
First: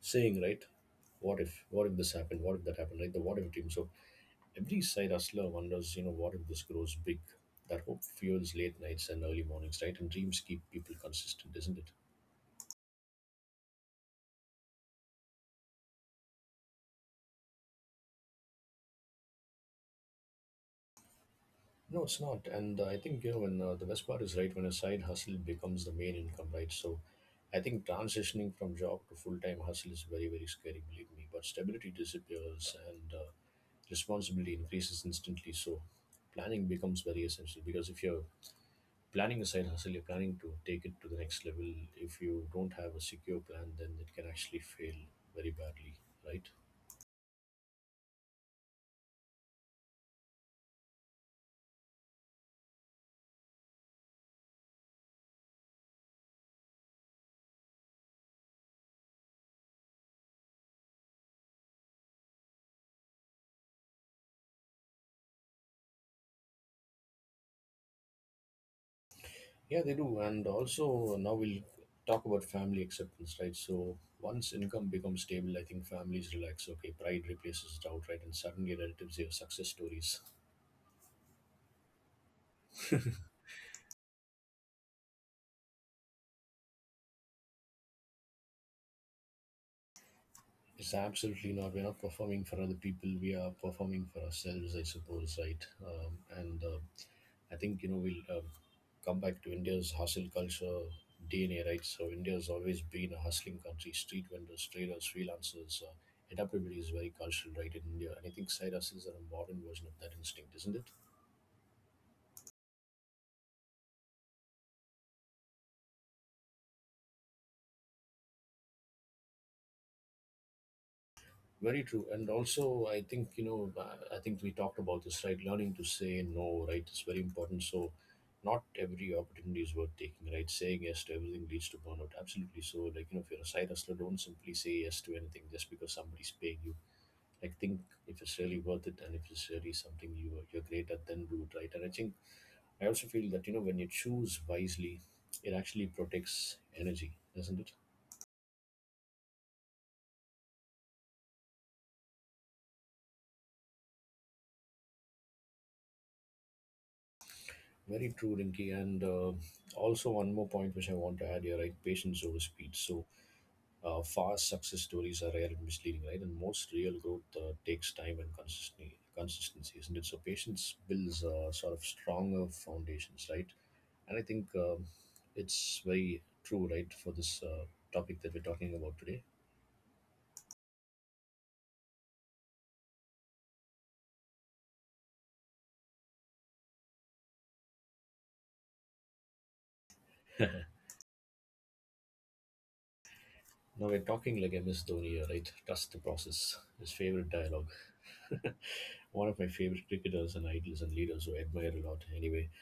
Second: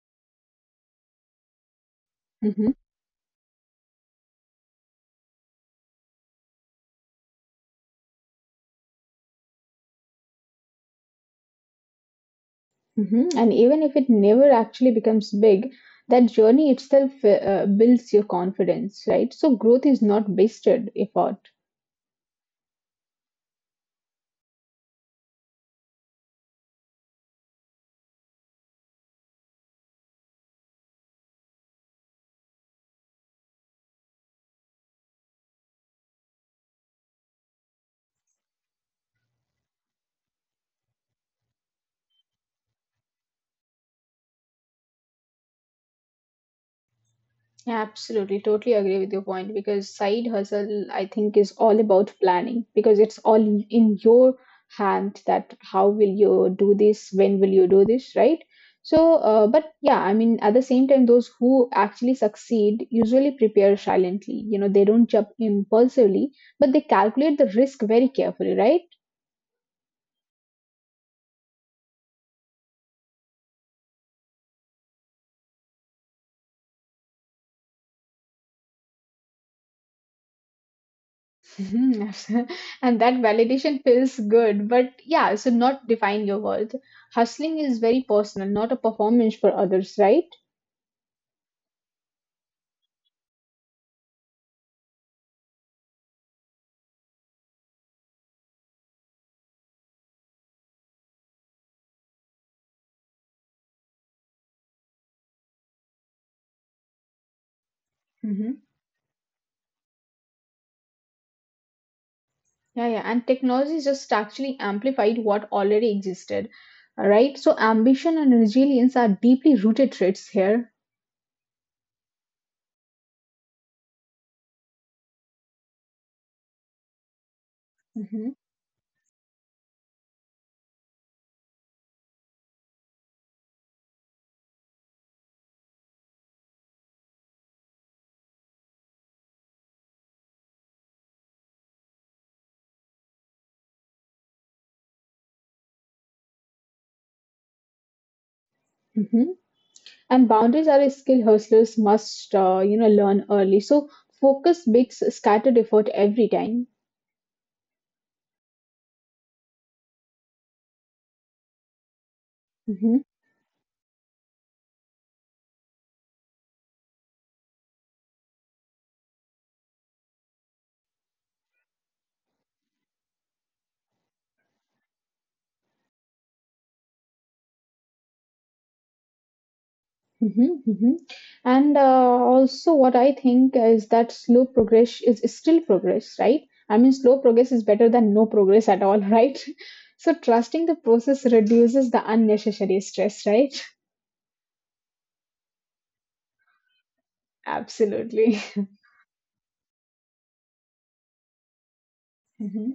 A: saying, right? What if? What if this happened? What if
B: Mm-hmm.
A: that happened? Right? The what if dream. So, every side hustler wonders, you know, what if this grows big? That hope fuels late nights and early mornings, right? And dreams keep people consistent, isn't it?
B: Mhm. And even if it never actually becomes big, that journey itself builds your confidence, right? So growth is not wasted effort.
A: No, it's not. And I think you know when the best part is right when a side hustle becomes the main income, right? So, I think transitioning from job to full time hustle is very very scary, believe me. But stability disappears and responsibility increases instantly. So, planning becomes very essential, because if you're planning a side hustle, you're planning to take it to the next level. If you don't have a secure plan, then it can actually fail very badly, right?
B: Absolutely, totally agree with your point because side hustle, I think, is all about planning because it's all in your hand that how will you do this, when will you do this, right? So, but yeah, I mean, at the same time, those who actually succeed usually prepare silently. You know, they don't jump impulsively, but they calculate the risk very carefully, right?
A: Yeah, they do. And also, now we'll talk about family acceptance, right? So, once income becomes stable, I think families relax. Okay, pride replaces doubt, right? And suddenly relatives hear success stories.
B: Mhm, and that validation feels good, but yeah, so not define your worth. Hustling is very personal, not a performance for others, right?
A: It's absolutely not. We're not performing for other people. We are performing for ourselves, I suppose, right? And I think you know we'll come back to India's hustle culture DNA, right? So India's always been a hustling country. Street vendors, traders, freelancers, adaptability is very cultural, right, in India. And I think
B: Hmm.
A: side hustles are a modern version of that instinct, isn't it?
B: Yeah, yeah, and technology just actually amplified what already existed, right? So ambition and resilience are deeply rooted traits here.
A: Very true. And also, I think you know, I think we talked about this, right? Learning to say no, right? It's very important. So.
B: Mhm,
A: Not every opportunity is worth taking, right? Saying yes to everything leads to burnout. Absolutely. So, like, you know, if you're a side hustler, don't simply say yes to anything just because somebody's paying you. Like think if it's really worth it and if it's really something you're great at, then do it, right? And I think I also feel that, you know, when you choose wisely, it actually protects energy, doesn't it?
B: mhm. And boundaries are a skill hustlers must, you know, learn early. So focus makes scattered effort every time.
A: Very true, Rinky. And also one more point which I want to add here, right? Patience over speed.
B: Hmm.
A: So fast success stories are rare and misleading, right? And most real growth takes time and consistency. Consistency isn't it? So patience builds sort of stronger foundations, right? And I think it's very true, right, for this topic that we're talking about today.
B: Hmm. Hmm. And also, what I think is that slow progress is still progress, right? I mean, slow progress is better than no progress at all, right? So trusting the process reduces the unnecessary stress, right?
A: Now we're talking like MS Dhoni here, right? Trust the process. His favorite dialogue.
B: Absolutely.
A: One of my favorite cricketers and idols and leaders who I admire a lot. Anyway,
B: Hmm.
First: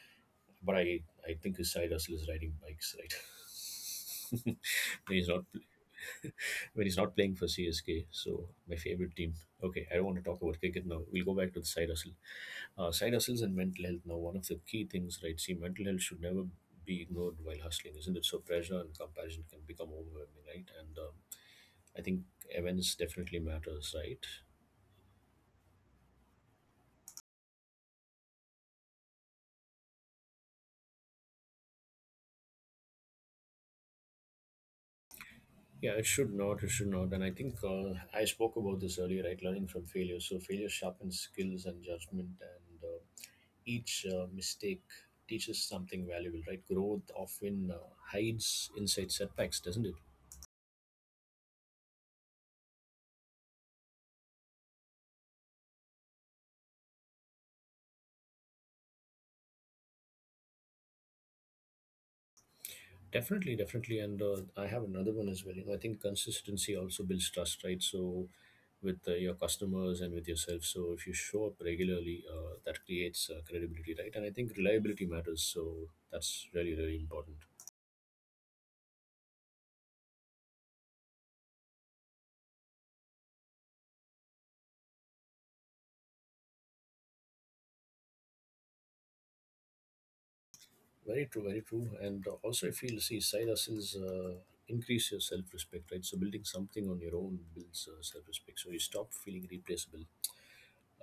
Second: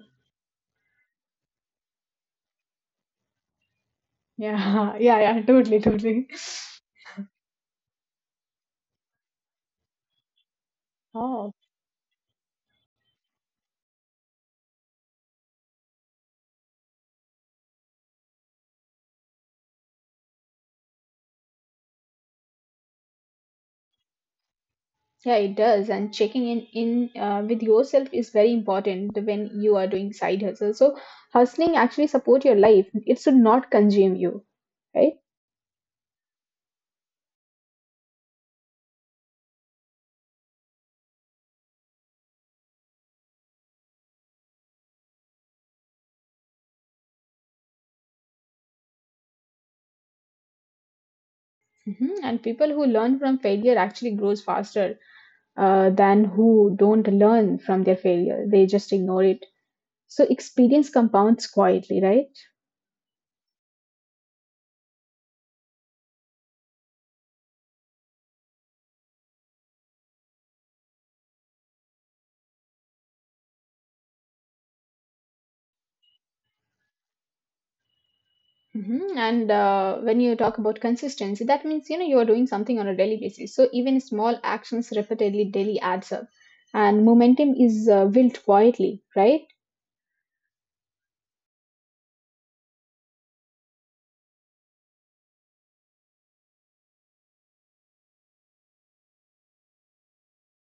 A: but I think his side hustle is riding bikes, right?
B: Yeah,
A: when
B: yeah,
A: he's
B: yeah,
A: not
B: totally, totally.
A: when he's not playing for CSK. So my favorite team. Okay, I don't want to talk about cricket now. We'll go back
B: Oh,
A: to the side hustle. Side hustles and mental health. Now, one of the key things, right? See, mental health should never be ignored while hustling, isn't it? So, pressure and comparison can become overwhelming, right? And I think events definitely matters, right?
B: yeah, it does. And checking in with yourself is very important when you are doing side hustle. So hustling actually support your life. It should not consume you, right?
A: Yeah, it should not. It should not. And I think I spoke about this earlier, right? Learning from failure. So, failure sharpens skills and judgment, and each mistake teaches something valuable, right? Growth often hides inside setbacks, doesn't it?
B: Mhm. And people who learn from failure actually grows faster than who don't learn from their failure. They just ignore it. So experience compounds quietly, right?
A: Definitely, definitely. And I have another one as well. You know, I think consistency also builds trust, right? So, with your customers and with yourself. So, if you show up regularly, that creates credibility, right? And I think reliability matters. So, that's really, really important.
B: Hmm. And when you talk about consistency, that means you know you are doing something on a daily basis. So even small actions repeatedly daily adds up, and momentum is built quietly, right?
A: Very true, very true. And also, I feel see side hustles increase your self respect, right? So, building something on your own builds self respect. So, you stop feeling replaceable.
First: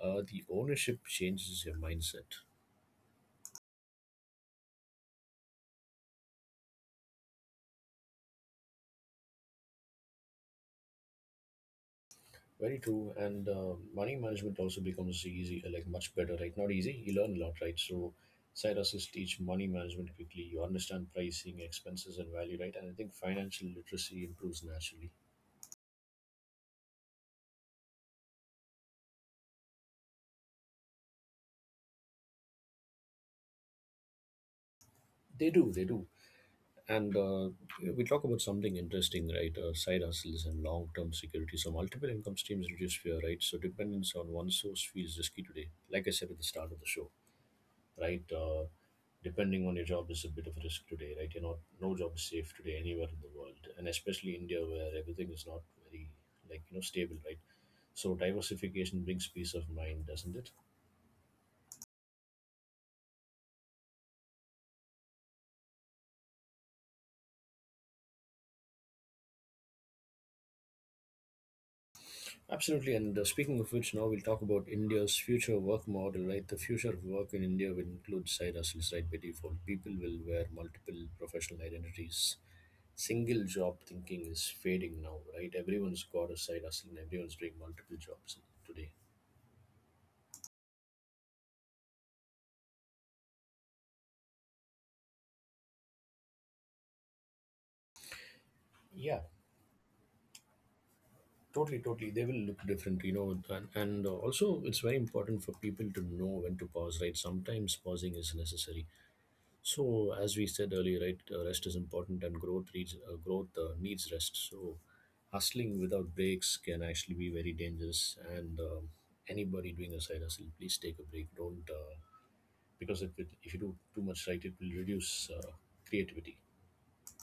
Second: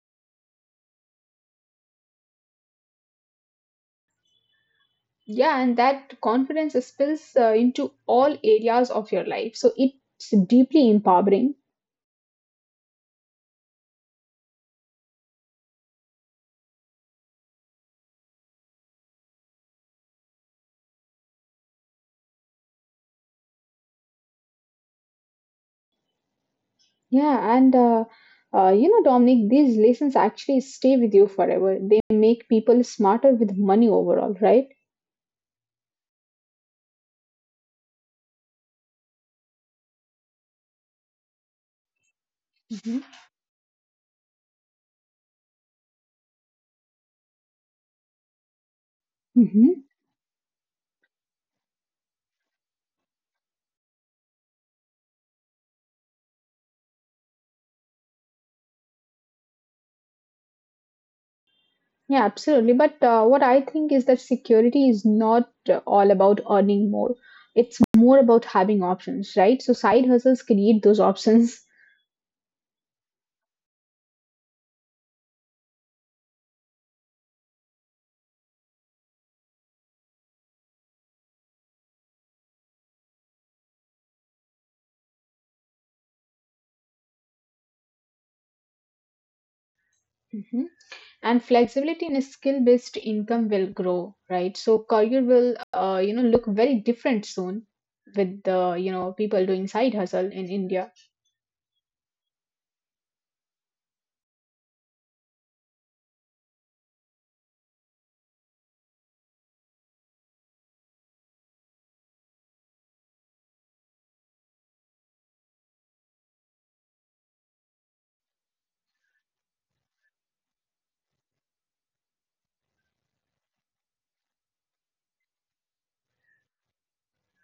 A: The ownership changes your mindset.
B: Yeah, and that confidence spills into all areas of your life. So it's deeply empowering.
A: Very true. And money management also becomes easy, like much better, right? Not easy. You learn a lot, right? So, side hustles teach money management quickly. You understand pricing, expenses, and value, right? And I think financial literacy improves naturally.
B: Yeah, and you know, Dominic, these lessons actually stay with you forever. They make people smarter with money overall, right?
A: They do, they do. And we talk about something interesting, right? Side hustles and long-term security. So, multiple income streams reduce
B: Mm-hmm.
A: fear, right? So, dependence on one source feels risky today. Like I said at the start of the show. Right? Depending on your job is a bit of a risk today, right? You're not No job is safe today anywhere in the world, and especially India where everything is not very, like you know, stable, right? So diversification brings peace of mind, doesn't it?
B: Yeah, absolutely. But what I think is that security is not all about earning more. It's more about having options, right? So side hustles create those options.
A: Absolutely. And speaking of which, now we'll talk about India's future work model, right? The future of work in India will include side hustles, right? By default, people will wear multiple professional identities. Single job thinking is fading now, right? Everyone's got a side hustle and everyone's doing multiple jobs today.
B: Mhm. And flexibility in a skill-based income will grow, right? So career will, you know, look very different soon with the, you know,
A: Yeah,
B: people doing side hustle in India.
A: totally, totally. They will look different, you know. And also, it's very important for people to know when to pause, right? Sometimes pausing is necessary. So, as we said earlier, right, rest is important, and growth needs rest. So, hustling without breaks can actually be very dangerous. And anybody doing a side hustle, please take a break. Don't because if, it, if you do too much, right, it will reduce creativity.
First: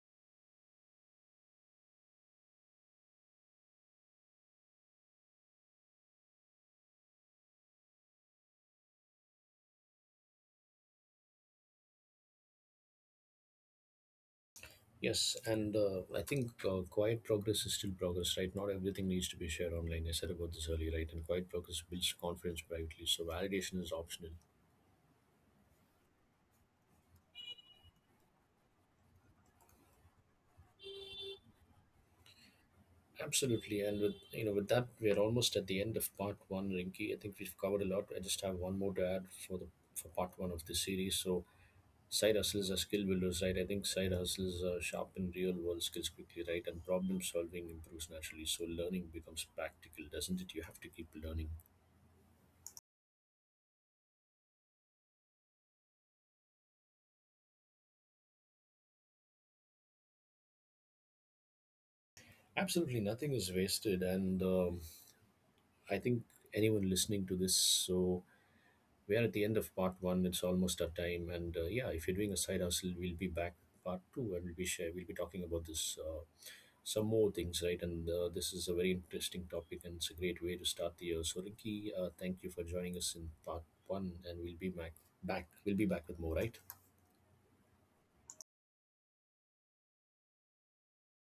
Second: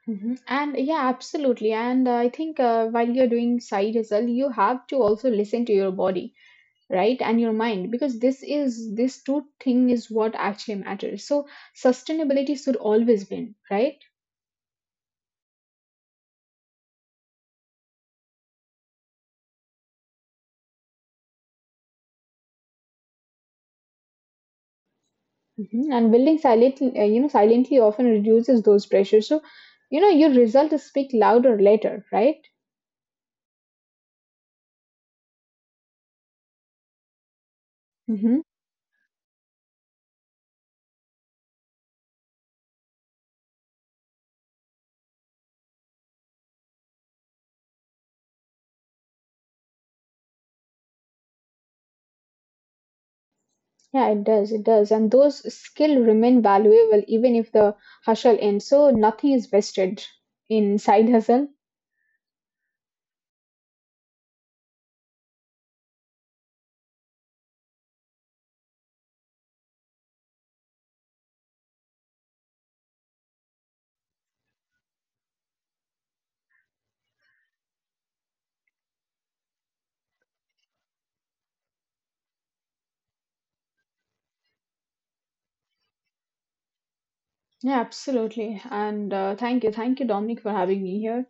B: Mhm. And yeah, absolutely. And I think while you're doing side hustle, you have to also listen to your body. Right, and your mind, because this is this two thing is what actually matters. So sustainability should always win, right?
A: Yes, and I think quiet progress is still progress, right? Not everything needs to be shared online. I said about this earlier, right? And quiet progress builds confidence privately, so validation is optional.
B: Mhm. And building silently you know silently often reduces those pressures. So you know your results speak louder later, right?
A: Absolutely, and with you know with that, we're almost at the end of part one, Rinky. I think we've covered a lot. I just
B: Hmm.
A: have one more to add for the for part one of this series. So side hustles are skill builders, right? I think side hustles sharpen real world skills quickly, right? And problem solving improves naturally, so learning becomes practical, doesn't it? You have to keep learning.
B: Yeah, it does, it does. And those skill remain valuable even if the hustle ends. So nothing is wasted in side hustle.
A: Absolutely nothing is wasted. And I think anyone listening to this, so we are at the end of part one. It's almost our time. And yeah, if you're doing a side hustle, we'll be back with part two and we'll be talking about this some more things, right? And this is a very interesting topic and it's a great way to start the year. So Ricky, thank you for joining us in part one and we'll be back back. We'll be back with more, right?
B: Yeah, absolutely. And thank you, thank you, Dominic, for having me here.